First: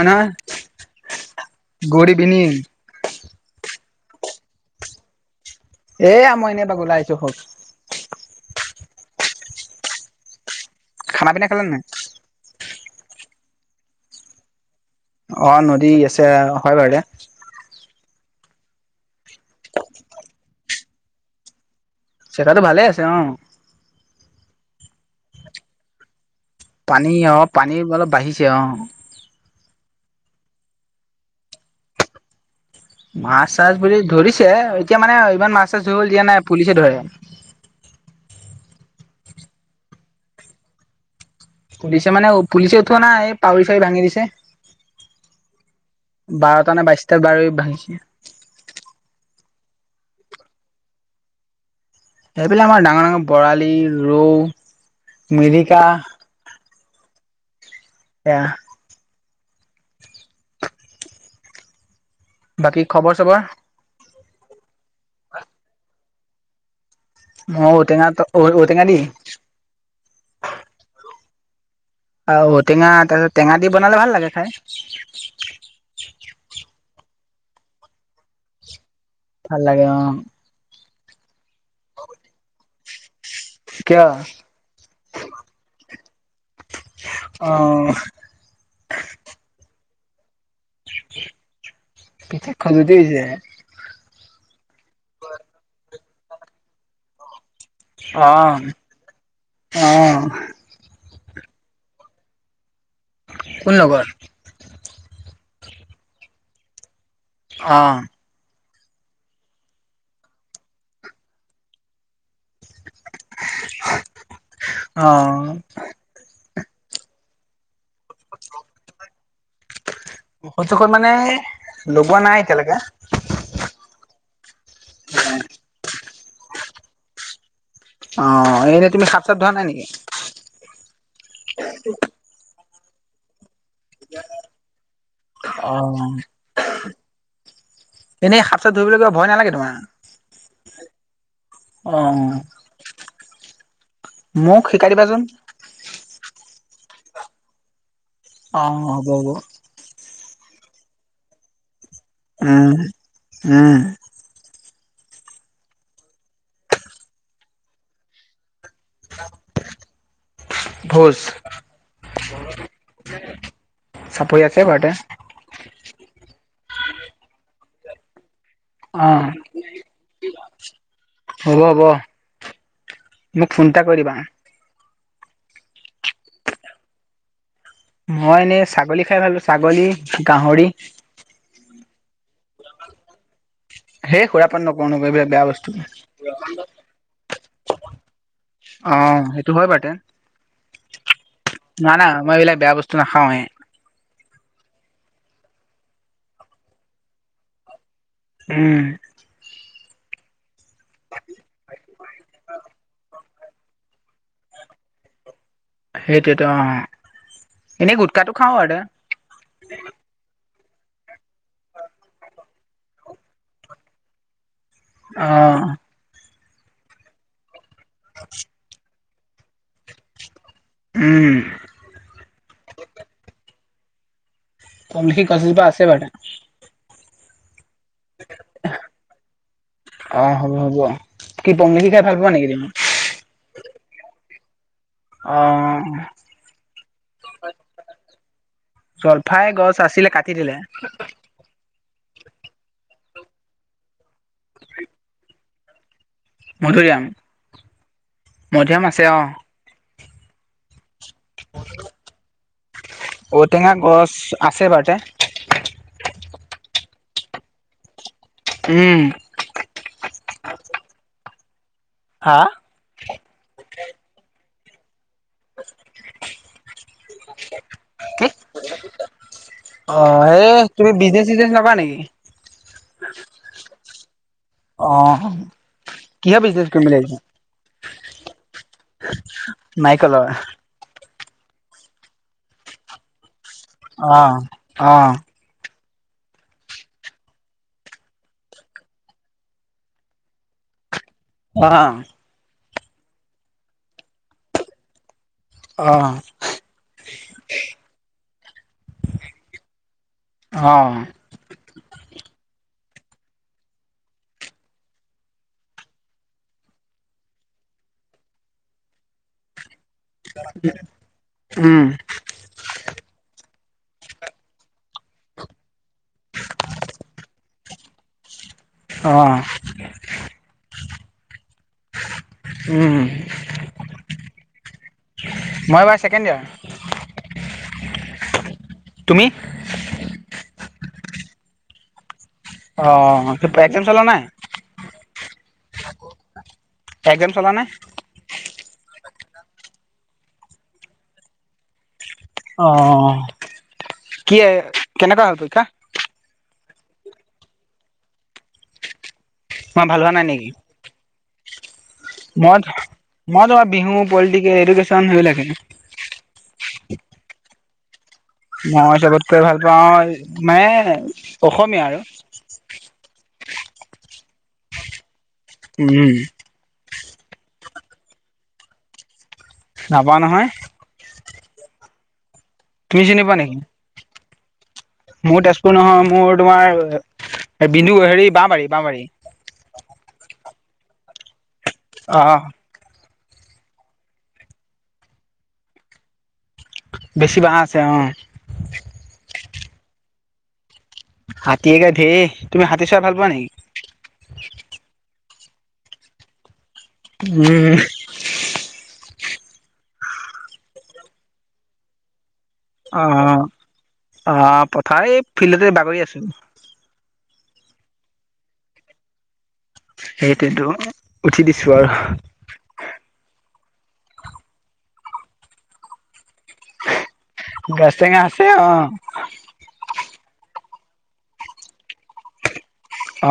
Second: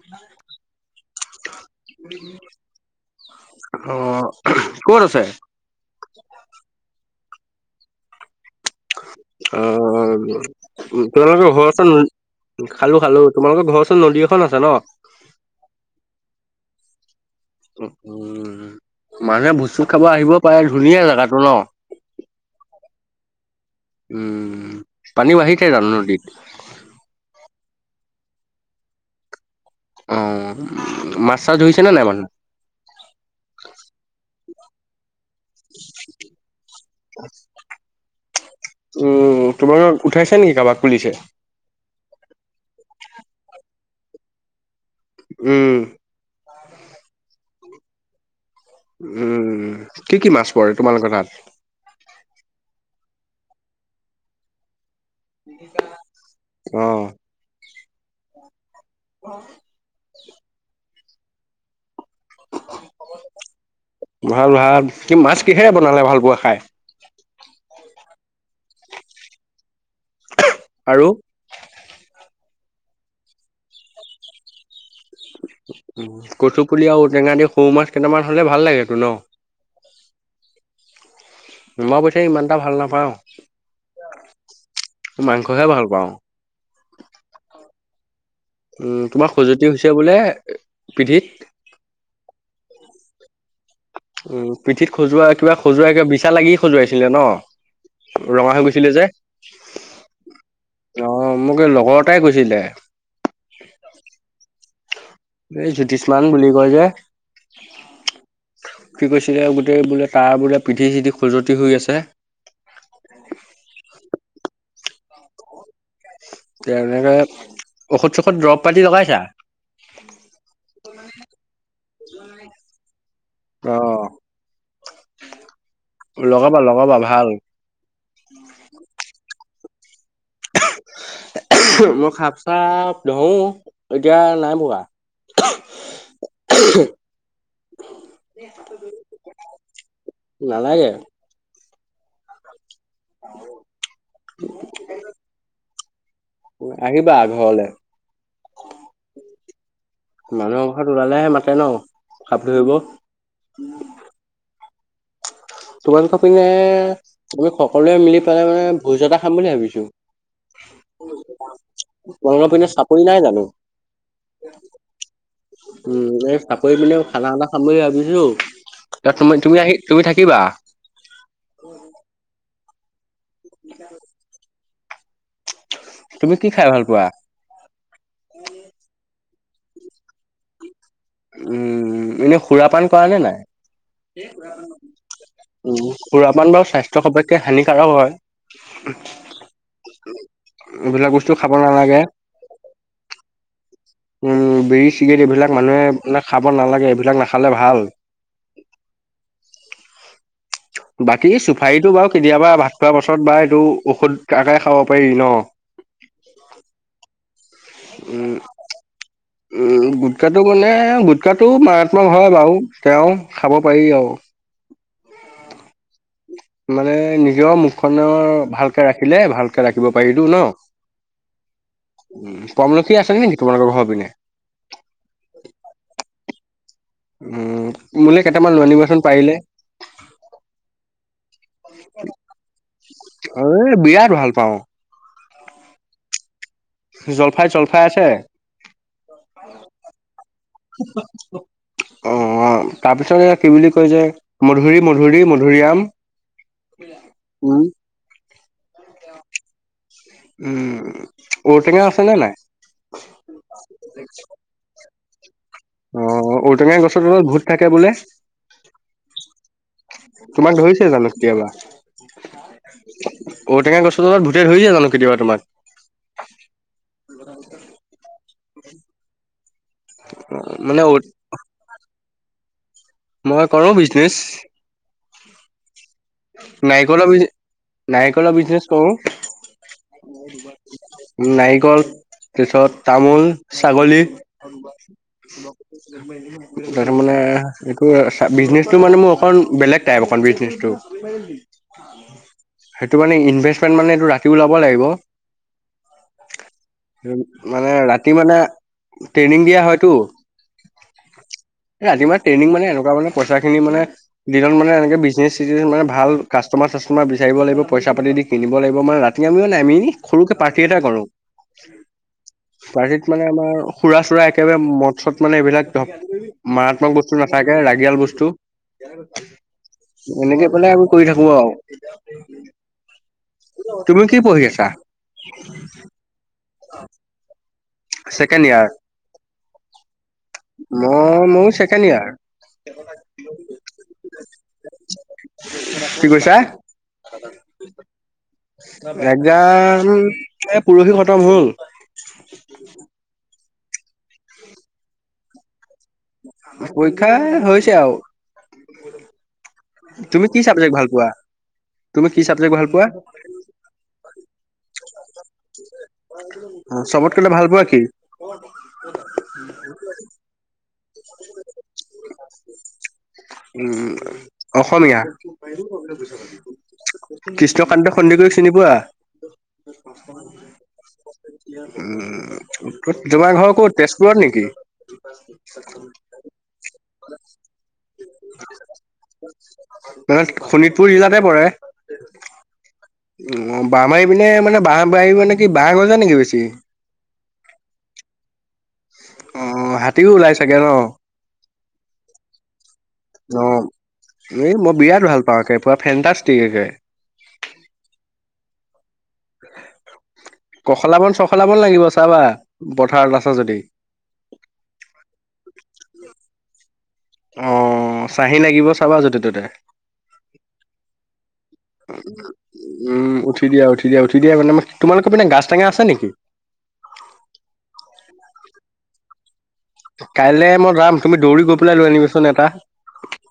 অনাৰ গৰিবিনি অ ক'ত আছে এয়া মই এনেই বা ওলাই আহিছো হক অ খানা তেওঁলোকে পিনা খালে নাই [unintelligible] খালো খালো তোমালোকৰ ঘৰ ওচৰত নদী এখন আছে ন অ নদী আছে হয় বাৰু দে উ মানুহে ভোচ চুচ খাব আহিব পাৰে ধুনীয়া জোগাটো ন জেগাটো ভালে আছে অ। উম পানী বাঢ়িছে জানো নদীত পানী অ পানীৰ অলপ বাঢ়িছে অ অ মাছ চাছ ধৰিছে নে নাই মানুহ মাছ চাছ বুলি ধৰিছে এতিয়া মানে ইমান মাছ চাছ হৈ গ'ল দিয়া নাই পুলিচে ধৰে। উম তোমাৰ উঠাইছা নেকি কাৰোবাক পুলিছে। পুলিচে মানে পুলিচে উঠোৱা নাই এই পাৱউৰি চাউৰি ভাঙি দিছে। উম বাৰটা নে বাইশটাত বাৰৈ ভাঙিছে- উম কি কি মাছ পৰে তোমালোকৰ তাত এইবিলাক আমাৰ ডাঙৰ ডাঙৰ বৰালি ৰৌ মিৰিকা আহ এ অ বাকী খবৰ চবৰ- ভাল ভাল কি মাছ কিহেৰে বনালে ভাল পোৱা খাই। ম ঔটেঙা ঔটেঙা দ আৰু অঔ টেঙা তাৰপিছত টেঙা দি বনালে ভাল লাগে খাই কচু পুলি আৰু টেঙা দি সৰু মাছ কেইটামান হ'লে ভ লাগেতো ন ভাল লাগে অ মই পৈছা ইমান এটা ভাল নাপাওঁ। কিয় মাংস খাই ভাল পাওঁ। অহ উম তোমাৰ খজুৱতি হৈছে বোলে পিধিত পিঠিত খাজতিছে উথিছে উম পিঠিত খজোৱা কিবা খজুৱাই কিবা বিছা লাগি খজুৱাইছিলে ন অ ৰঙা হৈ গৈছিলে যে অ অ মোক এই লগৰ এটাই কৈছিলে কোন লগৰ- এই জ্যোতিষমান বুলি কয় যে। অ কি কৈছিলে গোটেই বোলে তাৰ বোলে পিধি চিধি খজুতি হৈ আছে। হয় অ তেনেকে ঔষধ চষধ দৰৱ পাতি লগাইছা। স্যখ মানে লগোৱা নাই এতিয়ালৈকে। অ উম লগাবা লগাবা ভাল। অ এনেই তুমি সাপ চাপ ধৰা নাই নেকি? মই খাপ চাপ নহওঁ এতিয়া নাই ৰা অহ এনেই সাপ চাপ ধুৰিবলৈ ভয় নালাগে নালাগে তোমাৰ অ মোক শিকাই দিবাচোন। আহিবা ঘৰলে- অ হ'ব হ'ব। মানুহৰ ঘৰত ওলালেহে মাতে ন খাপ উম ধৰিব উম তোমালোকৰ পিনে তুমি সকলোৱে মিলি পেলাই মানে ভোজ এটা খাম বুলি ভাবিছো। ভোজ ৰঙৰ প চাপৰি নাই জানো চপৰি আছে বাৰু এটা উম তাকৰি পি খানা খানা খাম বুলি ভাবিছো ত অহ ত তুমি আহি তুমি থাকিবা। হ'ব হ'ব মোক ফোন এটা কৰিবা তুমি কি খাই ভাল পোৱা। মই এনে ছাগলী খাই ভালো ছাগলী গাহৰি। উম এনেই সুৰাপান কৰা নে সেই নাই। সুৰাপান নকৰো নকৰো এইবিলাক বেয়া বস্তু উ খুৰা মান বাৰু স্বাস্থ্য সবতকে হানিকাৰক হয়। অ সেইটো হয় বাৰতেন এইবিলাক বস্তু খাব নাই নালাগে। নাই মই এইবিলাক বেয়া বস্তু নাখাওহে- উম বিৰি চিগেট এইবিলাক মানুহে মানে খাব নালাগে এইবিলাক নাখালে ভাল। উম বাকী চুফাৰীটো বাৰু কেতিয়াবা ভাত খোৱা পাছত বা। টো ঔষধ আকাৰে খাব পাৰি ন। সেইটোতো অ এনেই গুটখটো খাও আৰু। উ গুটকাটো মানে গুটকাটো মাৰাত্মক হয় বাৰু তেওঁ খাব পাৰি আৰু। আহ মানে নিজৰ মুখখনৰ ভালকে ৰাখিলে ভাল। ৰাখিব পাৰিলো ন উম উ আমলখি আছে নেকি তোমালোকৰ ঘৰ। সিপিনে? তম নখি কচিজ বা আছে বে। উম মোলৈ কেইটামান লৈনিবাচোন পাৰিলে। অ হ'ব হ'ব কি পমলিখি খাই ভাল পোৱা নেকি তুমি এ বিৰাট ভাল পাওঁ? অ জলফাই জলফাই আছে? জলফাই গছ আছিলে কাটি দিলে। অ অ তাৰপিছত এয়া কি বুলি কয় যে মধুৰি মধুৰি মধুৰিআম। উম মধুৰীআম আছে অ। উম ঔটেঙা আছেনে নাই? ঔটেঙা গছ, আছে বাৰিতে। অ ঔটেঙা গছৰ তলত ভূত থাকে বোলে। উম। তোমাক ধৰিছে জানো কেতিয়াবা, হা ঔটেঙা গছৰ তলত। হৈ যে জানো কেতিয়াবা তোমাক। কি। অ এই মানে তুমি ঔ বিজনেচ চিজনেচ নাপা নেকি? মই কৰো বিজনেছ। অ কিহৰ বিজনেচ কৰিম বুলি নাৰিকলা ভাবিছা বিনে, নাৰিকলা বিজনেচ কৰো। নাৰিকলৰ নাৰিকল, তাৰছত তামোল ছাগলী। অ অ তাৰ মানে এইটো বিজনেচটো মানে মোৰ অকণ বেলেগ টাইপ অকণ বিজনেচটো। অ সেইটো মানে, ইনভেষ্টমেন্ট মানে এইটো ৰাতি ওলাব লাগিব। অ মানে ৰাতি মানে। ট্ৰেইনিং দিয়া হয়তটো, অঁ ৰাতি মা ট্ৰেইনিং মানেক। মানে পইচা খিনি মানে, দিনত মানে এনেকে বিজনে চি মানে। ভাল কাষ্টমাৰ চাষ্টমাৰ বিচাৰিব লাগিব পইচা পাতি দি কিনিব লাগিব মানে ৰাতি আমিও নাই আমি এ। সৰুকে পাৰ্থি এটাই কৰো, উম পাৰ্থিত মানে আমাৰ। সুৰা চুৰা একেবাৰে মৎছত মানে এইবিলাক মাৰাত্মক বস্তু নাথাকে ৰাগিয়াল বস্তু। অঁ এনেকে পেলাই আ কৰি থাকো আৰু। উম। তুমি কি পঢ়ি আছা। মই এইবাৰ ছেকেণ্ড ইয়াৰ অ। Second year. তুমি। মই মোৰ ছেকেণ্ড ইয়াৰ। অ এক্সাম চলা নাই। কি কৈছা। একদাম চলা নাই। এজন, পুৰুষি খতম হল। অ, কি কেনেকুৱা হল পৰক্ষা। পৰীক্ষা হৈছে আৰু, মই ভাল হোৱা নাই তুমি কি নেকি চাবজেক্ট ভাল পোৱা। তুমি কি মই চাবজেক্ট মই ভাল পোৱা তোমাৰ বিহু পলিটিকেল এডুকেশ্যন সেই বিলাকে। [unintelligible] অ চবত কেলে ভাল পোৱা কি। [unintelligible] ম মই চবতকে ভাল পাওঁ মানে অসমীয়া আৰু। উ অসমীয়া। উম ত কান্ত সন্দে কৰি চিনি পোৱা নাপাওঁ নহয় উ। তুমি [unintelligible] চিনি পোৱা জমাই ঘৰ নেকি কো তেজপুৰৰ নেকি। [unintelligible] মোৰ তেজপুৰ নহয়, মোৰ তোমাৰ বিন্দু, হেৰি বা বাৰী বা বাৰী। মান শোণিতপুৰ জিলাতে পৰে। অ। অ বাঁহ মাৰি পিনে মানে বাঁহ বাৰ মানে কি বাঁহ গজে নেকি বেছি। [unintelligible] বেছিভাগ আছে অঁ। অ হাতীও ওলাই চাগে ন। হাতীয়েকা ধেৰ তুমি হাতী চাই ভাল পোৱা অ নেকি। [unintelligible] এই মই বিৰাট ভাল পাওঁ পুৰা ফেণ্টাষ্টিকে। উম। কখলাবন চখলাবন লাগিব চাবা। অ, পথাৰত আছা যদি আহ পথাৰ এই ফিল্ডতে বাগৰি আছো। অ ছাঁহি লাগিব চাবা য'তে ত'তে। সেইটোতো উঠি দিছো আৰু উম উঠি দিয়া উঠি। উঠি দা উঠি দিয়া মানে তোমালোকৰ পিনে গাছ টেঙা আছে নেকি [unintelligible] গাছ টেঙা আছে অ কাইলৈ মই যাম তুমি দৌৰি গৈ পেলাই লৈ আনিবিচোন এটা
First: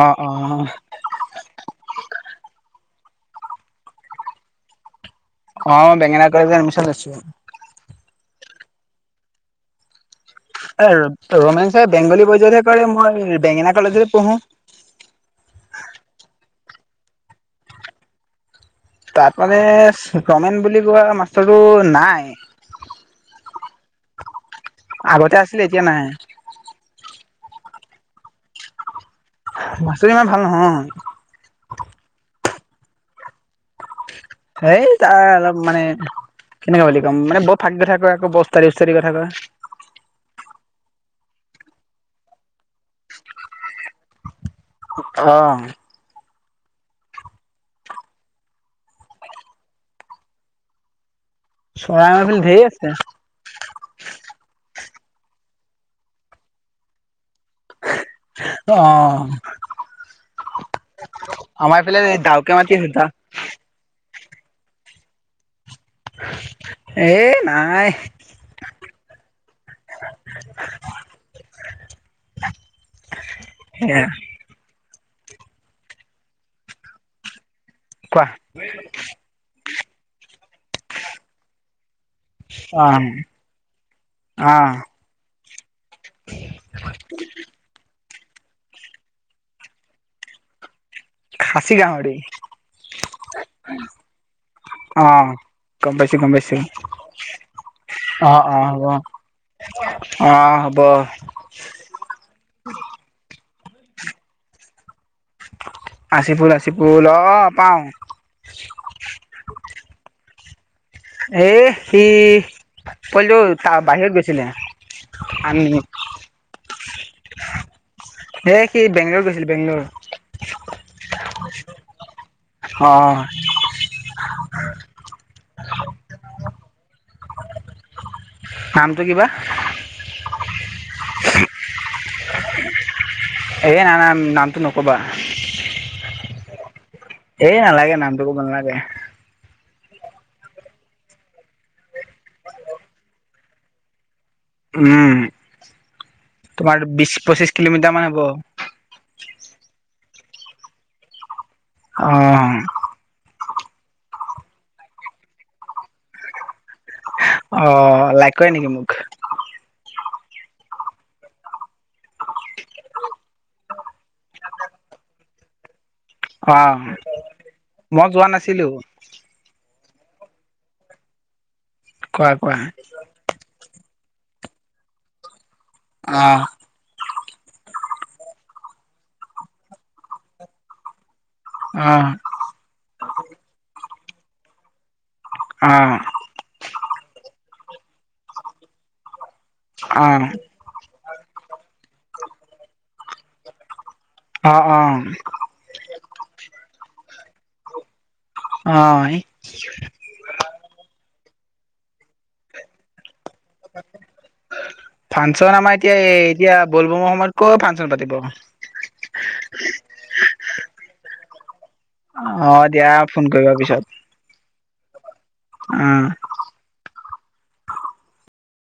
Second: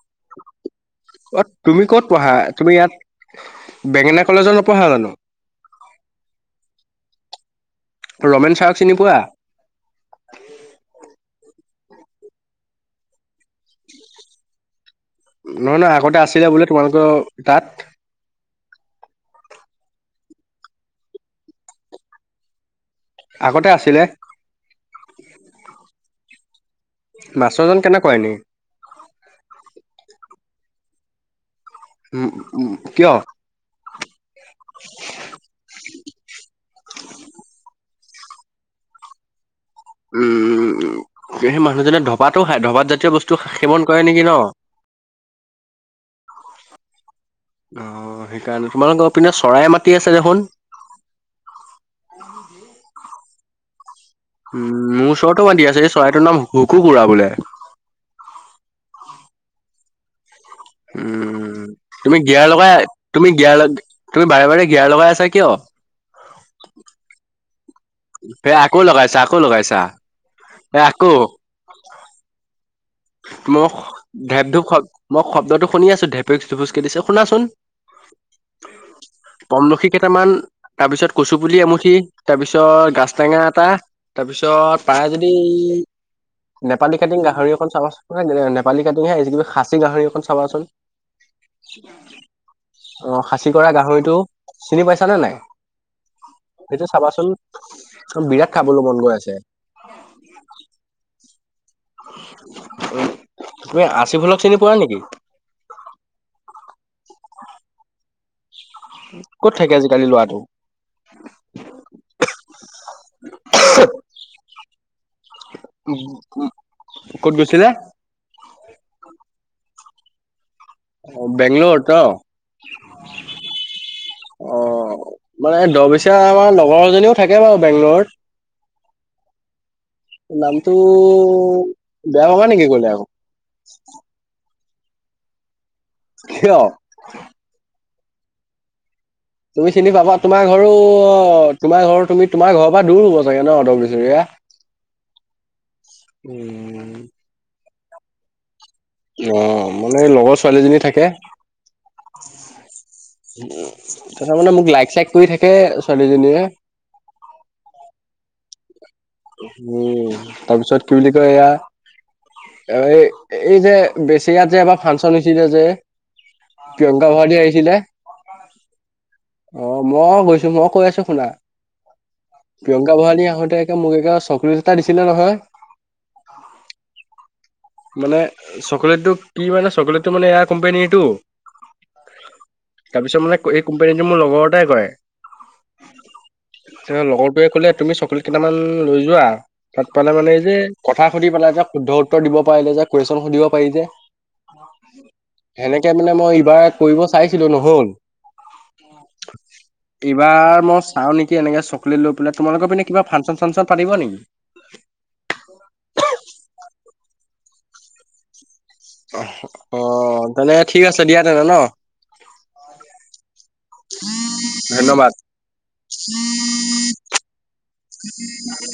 অ অ অ তুমি ক'ত পঢ়া তুমি ইয়াত বেঙেনা কলেজত নপঢ়া জানো অই বেঙেনা কলেজত এডমিছন লৈছো অ [unintelligible] ৰমেন চাৰক চিনি পোৱা [unintelligible] ৰমেন চাই বেংগলী বজতহে কৰে মই বেঙেনা কলেজলৈ পঢ়ো [unintelligible] নহয় নহয় আগতে আছিলে বোলো তোমালোকৰ তাত [unintelligible] তাত মানে গমেন বুলি কোৱা মাষ্টাৰটো নাই আগতে আছিলে আগতে আছিলে এতিয়া নাই মাষ্টৰজন কেনেকুৱা এনেই মাষ্টৰজন ভাল নহয় ইমান [unintelligible] উম উ কিয় সেই তাৰ অলপ মানে কেনেকুৱা বুলি কম মানে বৰ ফাক কথা ক [unintelligible] বস্তাৰি বস্তাৰি কথা কয় [unintelligible] উম উম উম সেই মানুহজনে ধবাতো খায় ধবাত জাতীয় বস্তু সেৱন কৰে নেকি ন [unintelligible] অ অ সেইকাৰণে তোমালোকৰ পিনে চৰাই মাতি আছে দেখোন [unintelligible] চৰাই ধেই আছে [unintelligible] উম মোৰ ওচৰতটো মানতি আছে এই চৰাইটোৰ নাম হুকু খুৰা বোলে [unintelligible] আহ উম তুমি গেয়াৰ ডাউকে লগাই মাটি তুমি গিয়াৰ লগ [unintelligible] তুমি বাৰে বাৰে গেঞাৰ লগাই আছা কিয় [unintelligible] এ নাই সেই আকৌ লগাইছা আকৌ লগাইছা এই আকৌ মোক এয়া ঢেপঢূপ শব্ মই শব্দটো শুনি আছো ঢেপেক পোচ কে দিছে শুনাচোন [unintelligible] কোৱা পমলখি কেইটামান তাৰ পিছত কচু পুলি এমুঠি তাৰ পিছত অ', গাছ টেঙা এটা তাৰ অ', পিছত পাৰে যদি। নেপালী কাটিং গাহৰি অকন চাবাচোন নেপালী কাটিং হে কিবি খাচী গাহৰি এখন চাবাচোন খাচী গাহৰি। অ খাচি কৰা গাহৰিটো চিনি পাইছানে অ', নাই? গম পাইছোঁ গম পাইছোঁ সেইটো চাবাচোন অ বিৰাট অ খাবলৈ হ'ব অ মন গৈ আছে হ'ব। উ তুমি আশি ফুলক চিনি পোৱা নেকি? আচি ফুল আচি ফুল অ পাওঁ। ক'ত থাকে আজিকালি ল'ৰাটো? এ সি পোৱালিটো বাহিৰত গৈছিলে। আনিনি ক'ত গৈছিলে? কি বেংলোৰ গৈছিলে বেংলৰ। বেংলৰ ত অ', অ মানে দহ বৈচা আমাৰ লগৰ এজনীও থাকে বাৰু বেংগলৰত। নামটো কিবা। নামটো বেয়া পাবা নেকি কলে আকৌ। ক'বা। কিয়। এই নালাগে নামটো ক'ব নালাগে। তুমি চিনি পাবা তোমাৰ ঘৰো তোমাৰ ঘৰৰ তুমি তোমাৰ ঘৰৰ পৰা দূৰ হ'ব চাগে ন অ দহ বৈচৰিয়া। উম তোমাৰ উম বিশ পঁচিশ কিলোমিটাৰ মান হ'ব। অ মানে লগৰ ছোৱালীজনী থাকে। অ', তাৰ মানে মোক লাইক চাইক কৰি থাকে ছোৱালীজনীয়ে। অ লাই কৰে নেকি মোক। উম তাৰপিছত কি বুলি কয় এয়া। অ এই এই যে বেচি ইয়াত যে এবাৰ ফাংচন হৈছিল যে। অ', প্ৰিয়ংকা ভৰালী আহিছিলে। মই যোৱা নাছিলোঁ অ মই গৈছোঁ মই কৈ আছোঁ শুনা কোৱা কোৱা প্ৰিয়ংকা ভৰালী আহোঁতে। এ মোক এ চকলেট এটা দিছিলে নহয়। অ', মানে চকলেটটো কি মানে চকলেটটো মানে এয়াৰ কোম্পানীটো। অ', তাৰপিছত মানে এই কোম্পানীটো মোৰ লগৰটাই কৰে। অ', লগৰটোৱে ক'লে তুমি চকলেট কেইটামান লৈ যোৱা। তাত পালে মানে অ', এই যে কথা সুধি পেলাই এ শুদ্ধ উত্তৰ দিব পাৰিলে যে কুৱেশন সুধিব পাৰি যে অ', অ', সেনেকে মানে মই এইবাৰ কৰিব চাইছিলোঁ নহ'ল। অ', এইবাৰ মই চাও নেকি? কেনে চকলেট লৈ পাই তোমালোকৰ পিনে কিবা। চাংচন পাতিব নেকি? ফাংচন আমাৰ এতিয়া এই এতিয়া ব'ল বমৰ সময়ত কৈ ফাংচন পাতিব অ অ তেনে ঠিক আছে দিয়া তেনে ন। অ দিয়া ফোন কৰিবা পিছত।। ধন্যবাদ। অহ। [unintelligible]